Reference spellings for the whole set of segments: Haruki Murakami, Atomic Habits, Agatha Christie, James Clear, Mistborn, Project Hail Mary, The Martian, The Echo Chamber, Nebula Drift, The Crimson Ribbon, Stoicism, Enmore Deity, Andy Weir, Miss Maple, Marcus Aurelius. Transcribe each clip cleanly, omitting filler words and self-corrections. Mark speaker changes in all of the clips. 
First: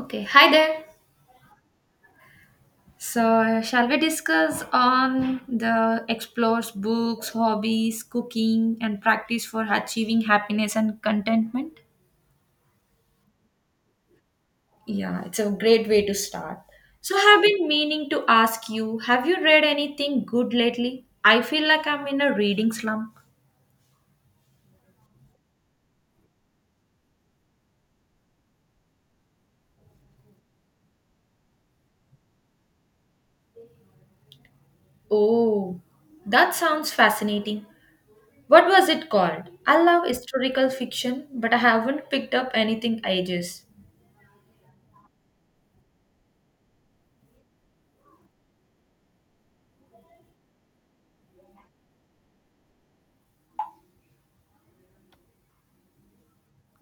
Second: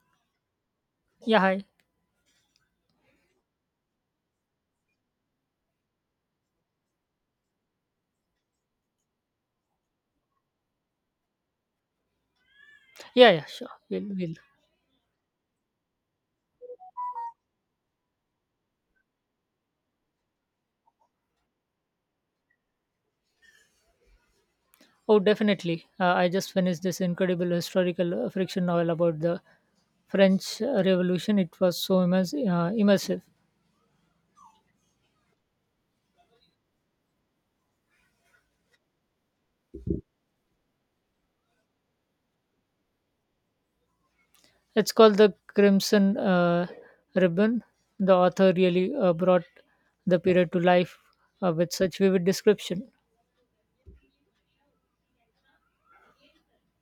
Speaker 1: Okay, hi there.
Speaker 2: Yeah, hi.
Speaker 1: So, shall we discuss on the explores books, hobbies, cooking, and practice for achieving happiness and contentment?
Speaker 2: Yeah, yeah, sure. We'll, we'll.
Speaker 1: Yeah, it's a great way to start. So, I've been meaning to ask you have you read anything good lately? I feel like I'm in a reading slump.
Speaker 2: Oh, definitely. I just finished this incredible historical fiction novel about the French Revolution. It was so immersive.
Speaker 1: Oh, that sounds fascinating. What was it called? I love historical fiction, but I haven't picked up anything ages.
Speaker 2: It's called The Crimson Ribbon. The author really brought the period to life with such vivid description.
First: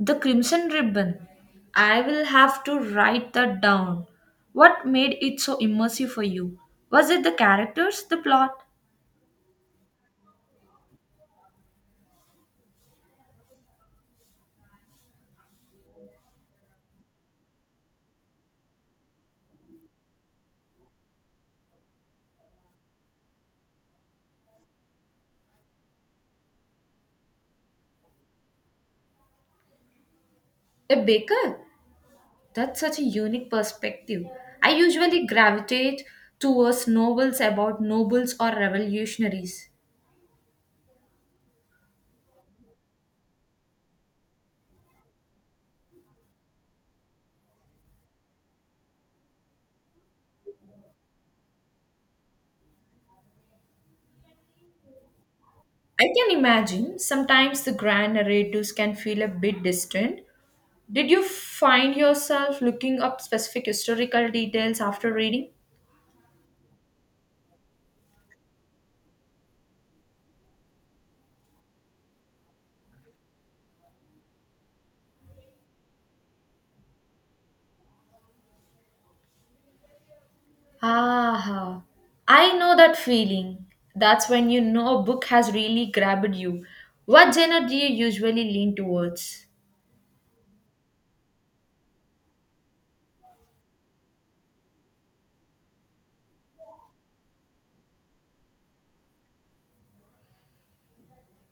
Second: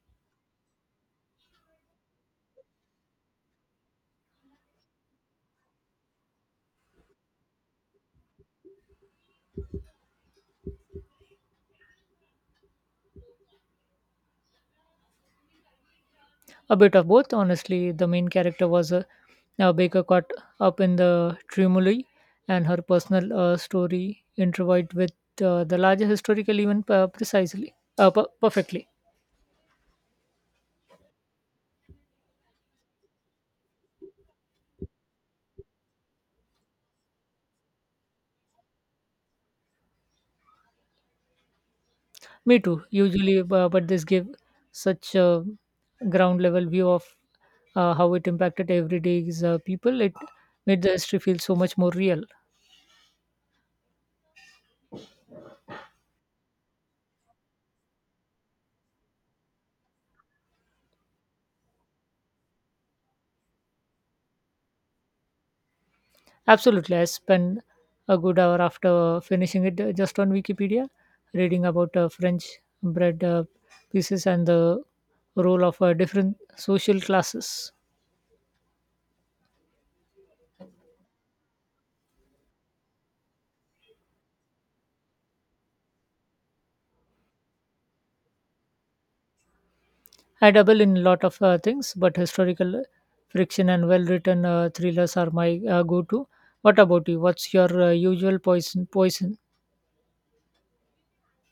Speaker 1: The crimson ribbon. I will have to write that down. What made it so immersive for you? Was it the characters, the plot?
Speaker 2: A bit of both, honestly. The main character was a baker caught up in the turmoil, and her personal story intertwined with the larger historical event perfectly.
Speaker 1: A baker? That's such a unique perspective. I usually gravitate towards novels about nobles or revolutionaries.
Speaker 2: Me too, usually, but this gave such a ground level view of how it impacted everyday people. It made the history feel so much more real.
Speaker 1: I can imagine sometimes the grand narratives can feel a bit distant. Did you find yourself looking up specific historical details after reading?
Speaker 2: Absolutely. I spent a good hour after finishing it just on Wikipedia, reading about French bread pieces and the role of different social classes.
Speaker 1: Ah, I know that feeling. That's when you know a book has really grabbed you. What genre do you usually lean towards?
Speaker 2: I dabble in a lot of things, but historical friction and well written thrillers are my go to. What about you? What's your usual poison?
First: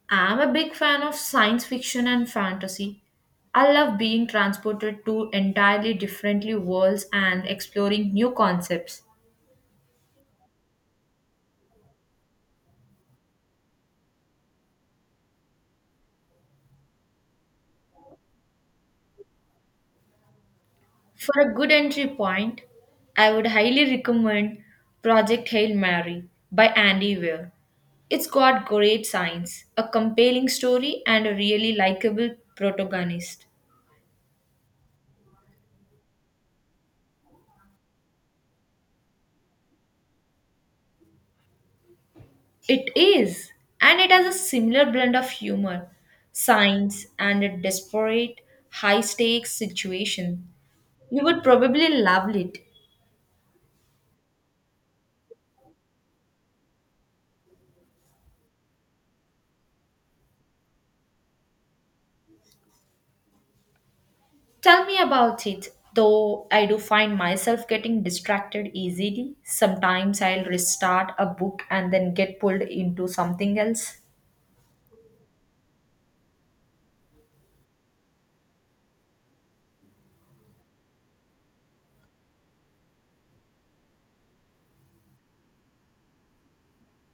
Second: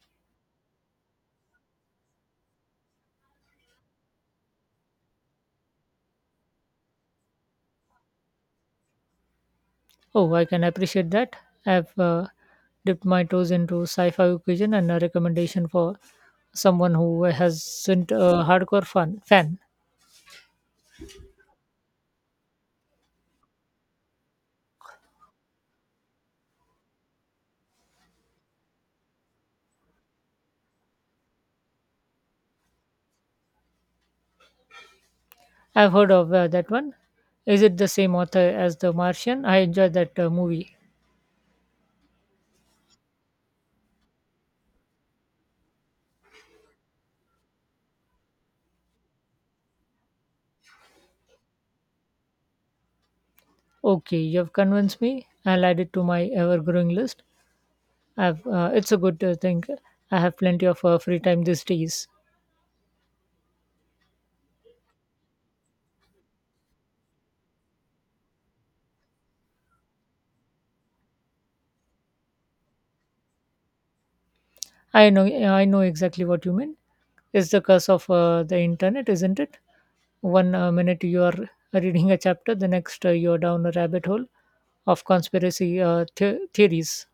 Speaker 1: I'm a big fan of science fiction and fantasy. I love being transported to entirely different worlds and exploring new concepts.
Speaker 2: Oh, I can appreciate that. I've dipped my toes into sci-fi occasion and a recommendation for someone who hasn't a hardcore fan.
Speaker 1: For a good entry point, I would highly recommend Project Hail Mary by Andy Weir. It's got great science, a compelling story, and a really likable protagonist.
Speaker 2: I've heard of that one. Is it the same author as The Martian? I enjoyed that movie.
Speaker 1: It is, and it has a similar blend of humor, science, and a desperate, high stakes situation. You would probably love it.
Speaker 2: Okay, you've convinced me. I'll add it to my ever-growing list. It's a good thing. I have plenty of free time these days.
Speaker 1: Tell me about it, though I do find myself getting distracted easily. Sometimes I'll restart a book and then get pulled into something else.
Speaker 2: I know exactly what you mean. It's the curse of the internet, isn't it? One minute you are reading a chapter, the next you are down a rabbit hole of conspiracy theories.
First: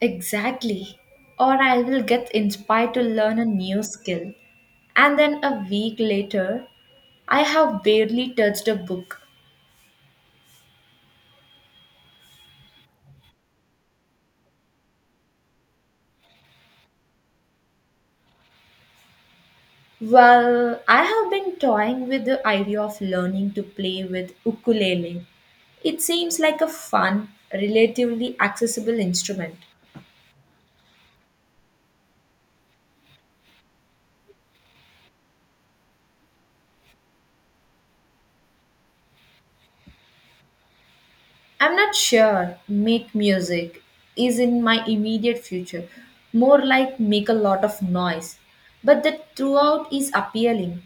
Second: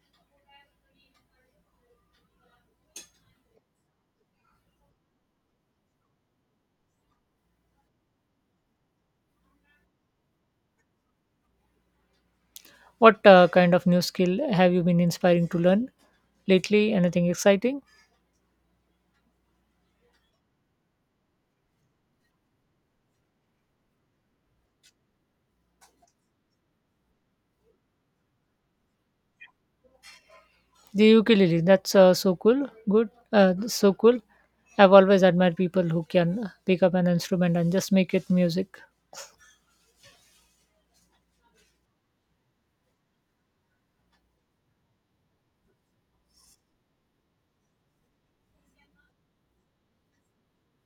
Speaker 1: Exactly. Or I will get inspired to learn a new skill. And then a week later, I have barely touched a book.
Speaker 2: What kind of new skill have you been inspiring to learn lately? Anything exciting?
Speaker 1: Well, I have been toying with the idea of learning to play with ukulele. It seems like a fun, relatively accessible instrument.
Speaker 2: The ukulele, that's so cool. I've always admired people who can pick up an instrument and just make it music.
Speaker 1: I'm not sure make music is in my immediate future, more like make a lot of noise. But the throughout is appealing.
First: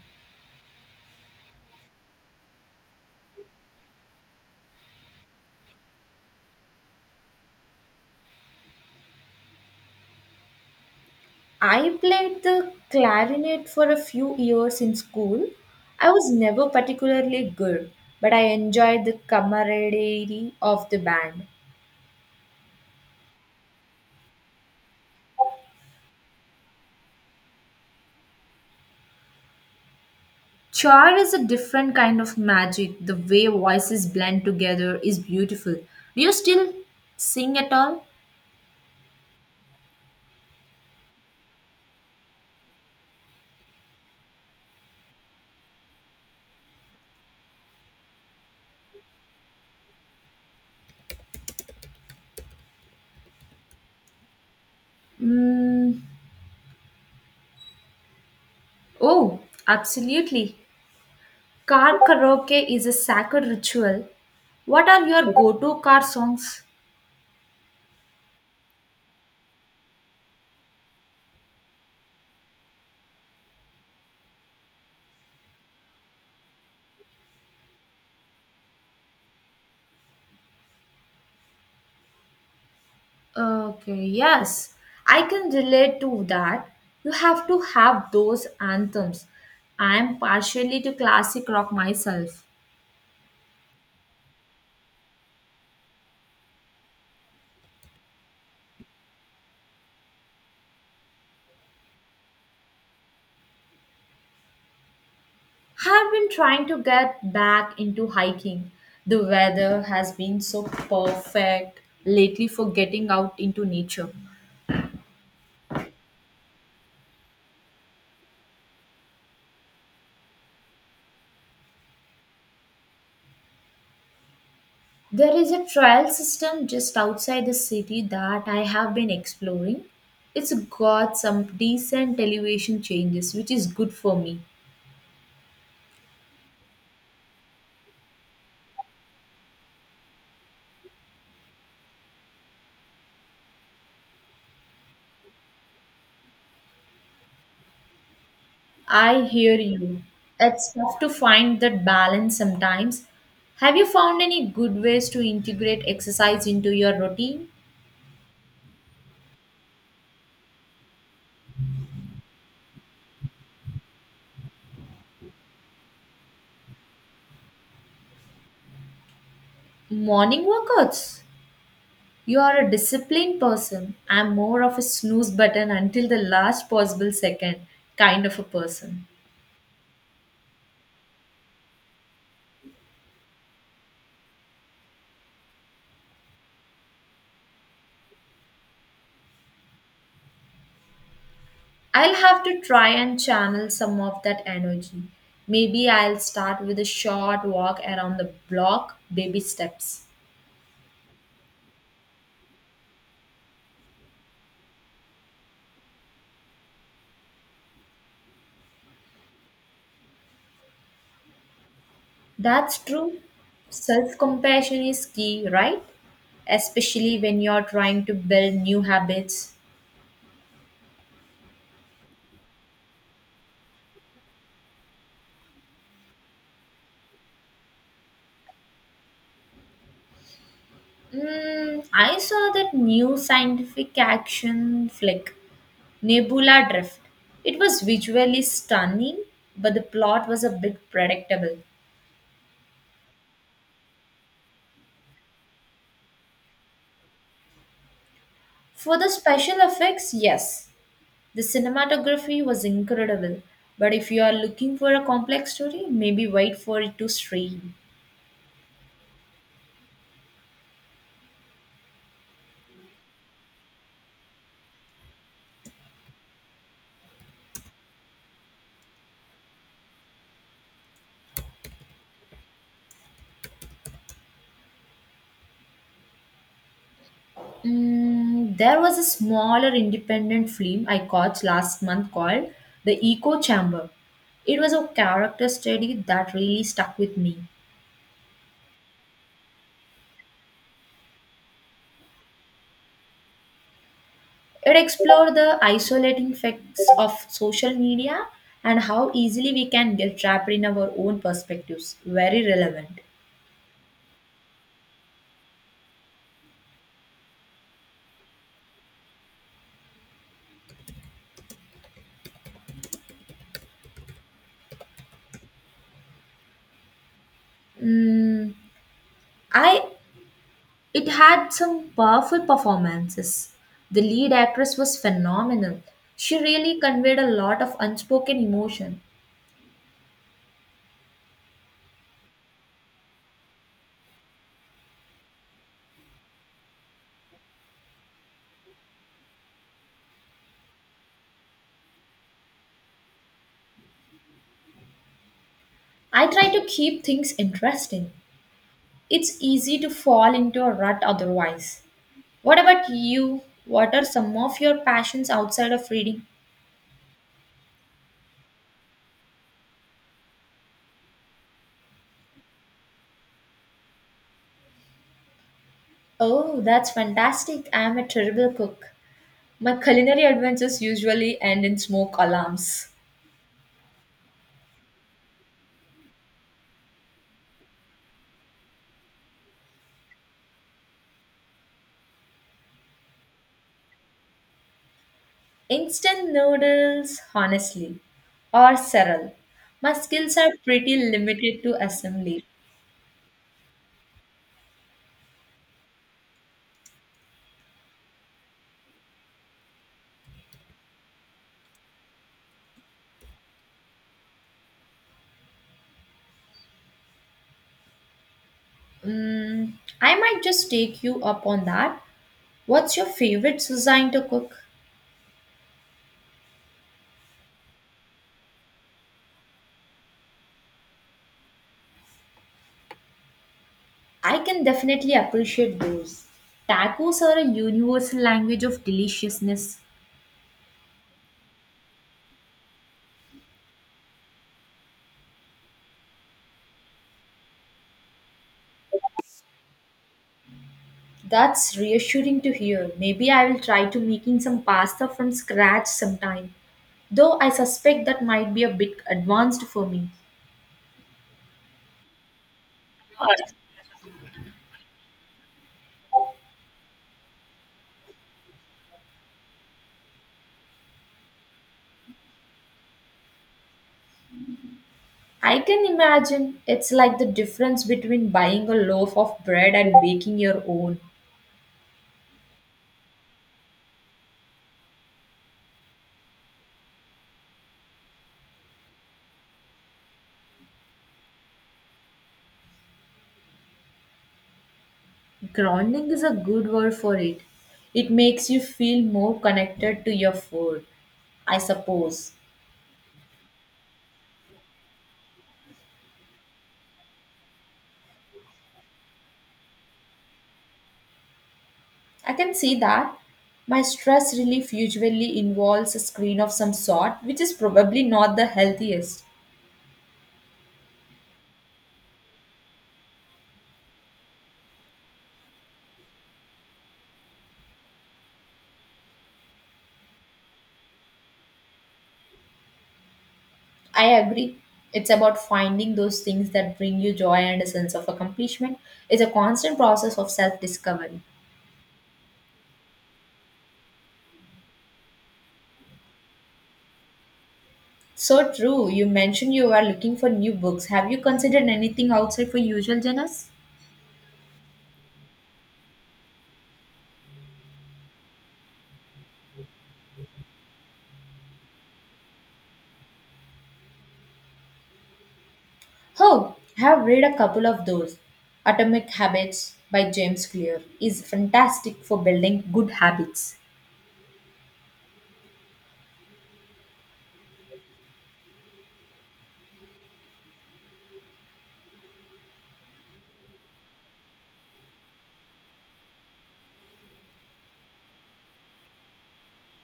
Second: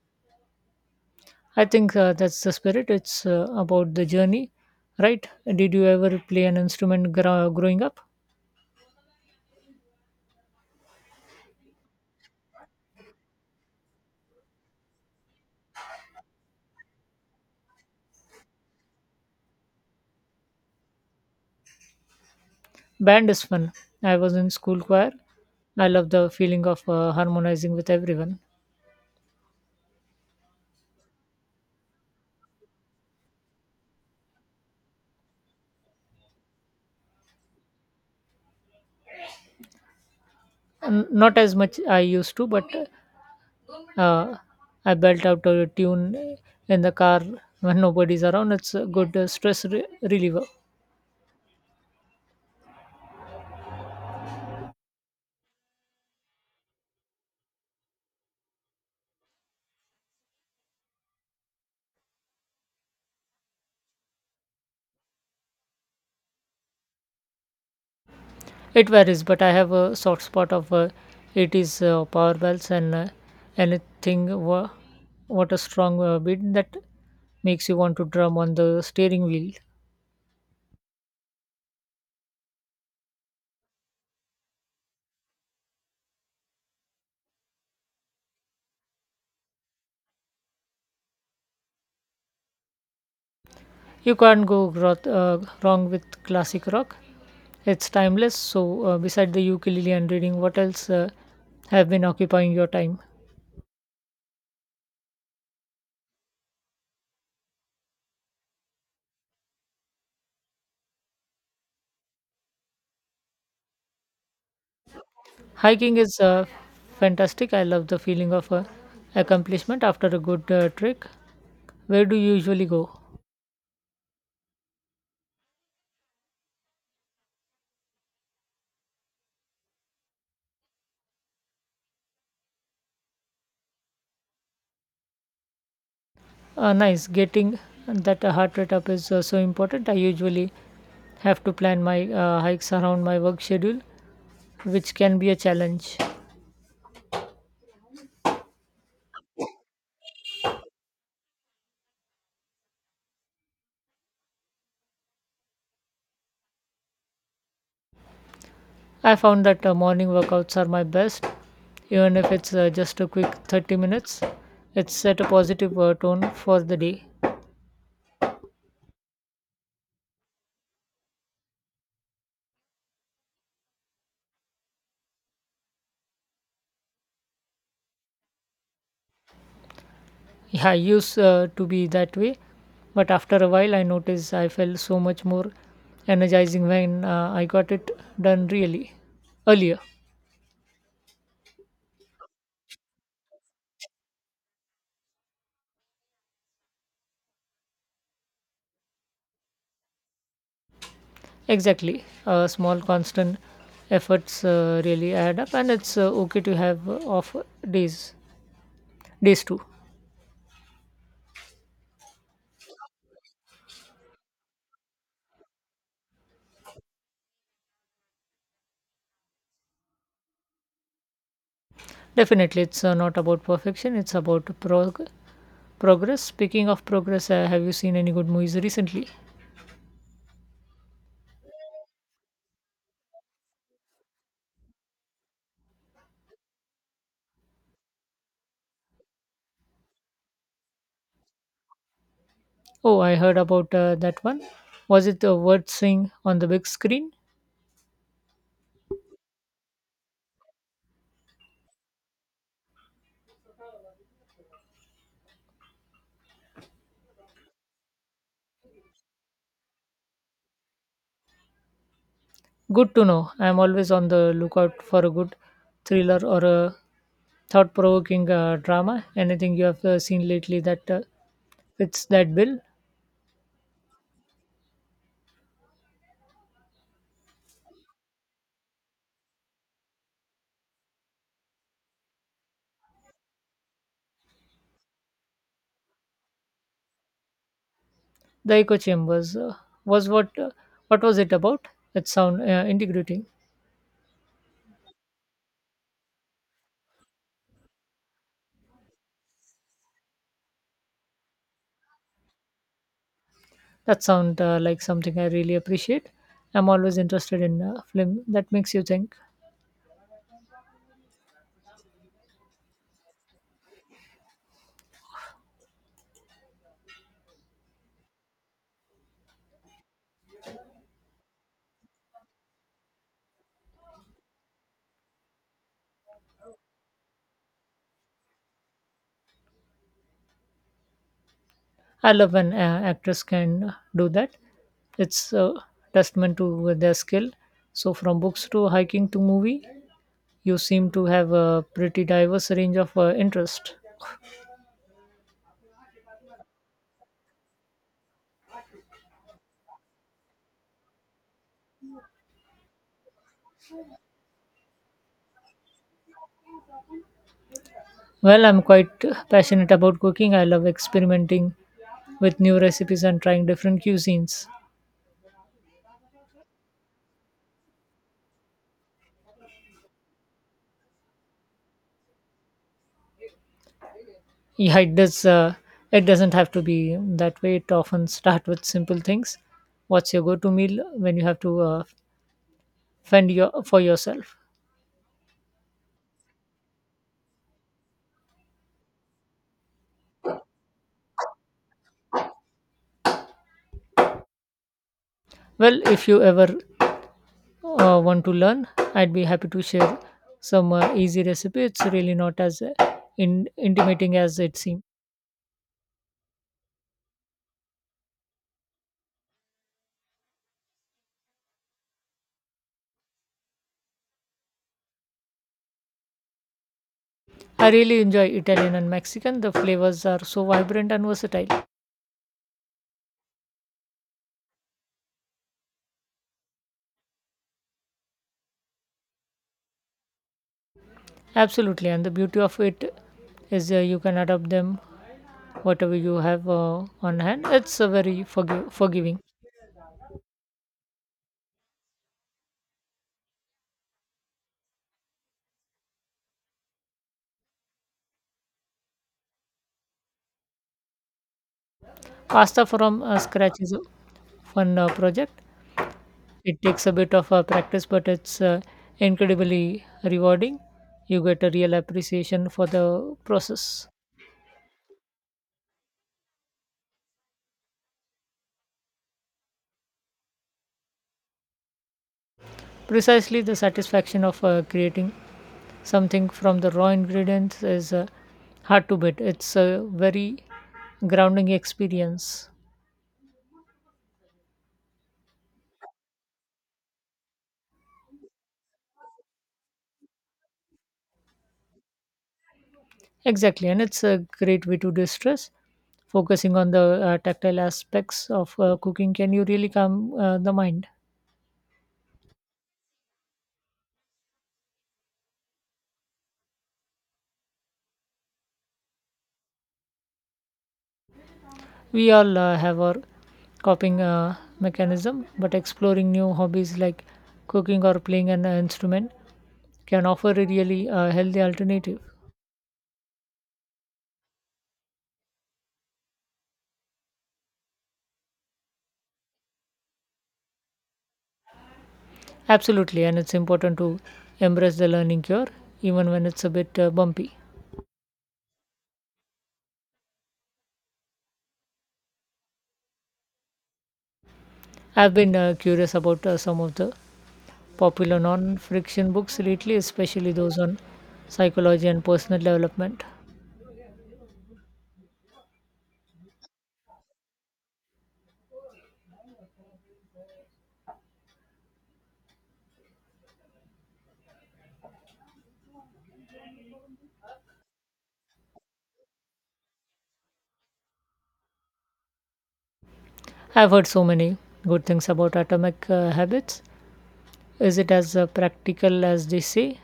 Speaker 2: I think that's the spirit. It's about the journey, right? Did you ever play an instrument growing up?
Speaker 1: I played the clarinet for a few years in school. I was never particularly good, but I enjoyed the camaraderie of the band.
Speaker 2: Band is fun. I was in school choir. I love the feeling of harmonizing with everyone.
Speaker 1: Choir is a different kind of magic. The way voices blend together is beautiful. Do you still sing at all?
Speaker 2: Not as much I used to, but uh, I belt out a tune in the car when nobody's around. It's a good reliever.
Speaker 1: Mm. Oh, absolutely. Car karaoke is a sacred ritual. What are your go to car songs?
Speaker 2: It varies, but I have a soft spot of 80s power bells and anything wha- what a strong beat that makes you want to drum on the steering wheel.
Speaker 1: Okay, yes, I can relate to that. You have to have those anthems. I am partially to classic rock myself.
Speaker 2: You can't go wrong with classic rock. It's timeless. So, beside the ukulele and reading, what else have been occupying your time?
Speaker 1: Have been trying to get back into hiking. The weather has been so perfect lately for getting out into nature.
Speaker 2: Hiking is fantastic. I love the feeling of accomplishment after a good trek. Where do you usually go?
Speaker 1: There is a trail system just outside the city that I have been exploring. It's got some decent elevation changes, which is good for me.
Speaker 2: Nice. Getting that heart rate up is so important. I usually have to plan my hikes around my work schedule, which can be a challenge.
Speaker 1: I hear you. It's tough to find that balance sometimes. Have you found any good ways to integrate exercise into your routine?
Speaker 2: I found that morning workouts are my best, even if it's just a quick 30 minutes. It set a positive tone for the day.
Speaker 1: Morning workouts. You are a disciplined person. I'm more of a snooze button until the last possible second kind of a person.
Speaker 2: Yeah, I used to be that way, but after a while, I noticed I felt so much more energizing when I got it done really earlier.
Speaker 1: I'll have to try and channel some of that energy. Maybe I'll start with a short walk around the block, baby steps.
Speaker 2: Exactly. Small constant efforts really add up, and it's okay to have off days, days too.
Speaker 1: That's true. Self compassion is key, right? Especially when you're trying to build new habits.
Speaker 2: Definitely, it's not about perfection, it's about progress. Speaking of progress, have you seen any good movies recently?
Speaker 1: Mm, I saw that new scientific action flick, Nebula Drift. It was visually stunning, but the plot was a bit predictable.
Speaker 2: Oh, I heard about that one. Was it a word swing on the big screen?
Speaker 1: For the special effects, yes. The cinematography was incredible, but if you are looking for a complex story, maybe wait for it to stream.
Speaker 2: Good to know. I'm always on the lookout for a good thriller or a thought provoking drama. Anything you have seen lately that fits that bill?
Speaker 1: Mm, there was a smaller independent film I caught last month called The Echo Chamber. It was a character study that really stuck with me.
Speaker 2: The echo chambers was what was it about? It sound integrating.
Speaker 1: It explored the isolating effects of social media and how easily we can get trapped in our own perspectives. Very relevant.
Speaker 2: That sound like something I really appreciate. I'm always interested in film that makes you think.
Speaker 1: Mm, I It had some powerful performances. The lead actress was phenomenal. She really conveyed a lot of unspoken emotion.
Speaker 2: I love when actors can do that. It's a testament to their skill. So from books to hiking to movie, you seem to have a pretty diverse range of interest.
Speaker 1: I try to keep things interesting. It's easy to fall into a rut otherwise. What about you? What are some of your passions outside of reading?
Speaker 2: Well, I'm quite passionate about cooking. I love experimenting with new recipes and trying different cuisines.
Speaker 1: Oh, that's fantastic. I am a terrible cook. My culinary adventures usually end in smoke alarms.
Speaker 2: Yeah, it does, it doesn't have to be that way. It often start with simple things. What's your go-to meal when you have to fend your for yourself?
Speaker 1: Instant noodles, honestly, or Serral. My skills are pretty limited to assembly.
Speaker 2: Well, if you ever want to learn, I'd be happy to share some easy recipe. It's really not as intimidating as it seems.
Speaker 1: Mm, I might just take you up on that. What's your favorite cuisine to cook?
Speaker 2: I really enjoy Italian and Mexican. The flavors are so vibrant and versatile.
Speaker 1: I can definitely appreciate those. Tacos are a universal language of deliciousness.
Speaker 2: Absolutely, and the beauty of it is, you can adapt them whatever you have on hand. It's a very forgiving.
Speaker 1: That's reassuring to hear. Maybe I will try to making some pasta from scratch sometime. Though I suspect that might be a bit advanced for me.
Speaker 2: Pasta from scratch is a fun project. It takes a bit of practice, but it's incredibly rewarding. You get a real appreciation for the process.
Speaker 1: I can imagine it's like the difference between buying a loaf of bread and baking your own.
Speaker 2: Precisely, the satisfaction of creating something from the raw ingredients is hard to beat. It's a very grounding experience.
Speaker 1: Grounding is a good word for it. It makes you feel more connected to your food, I suppose.
Speaker 2: Exactly, and it's a great way to distress. Focusing on the tactile aspects of cooking can you really calm the mind.
Speaker 1: I can see that. My stress relief usually involves a screen of some sort, which is probably not the healthiest.
Speaker 2: We all have our coping mechanism, but exploring new hobbies like cooking or playing an instrument can offer a really healthy alternative.
Speaker 1: I agree. It's about finding those things that bring you joy and a sense of accomplishment. It's a constant process of self discovery.
Speaker 2: Absolutely, and it's important to embrace the learning cure even when it's a bit bumpy.
Speaker 1: So true. You mentioned you are looking for new books. Have you considered anything outside for usual genres?
Speaker 2: I've been curious about some of the popular non-friction books lately, especially those on psychology and personal development.
Speaker 1: Oh, I have read a couple of those. Atomic Habits by James Clear is fantastic for building good habits.
Speaker 2: I've heard so many good things about Atomic Habits. Is it as practical as they say?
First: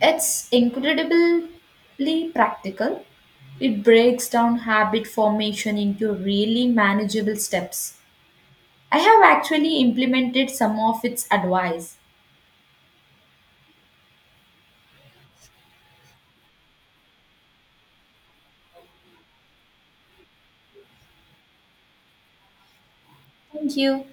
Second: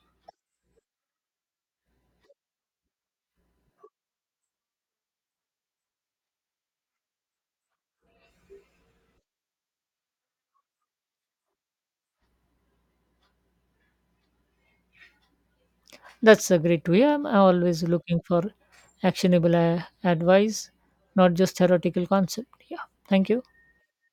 Speaker 1: It's incredibly practical. It breaks down habit formation into really manageable steps. I have actually implemented some of its advice.
Speaker 2: That's a great way. I'm always looking for actionable advice, not just theoretical concept. Yeah, thank you.
Speaker 1: Thank you.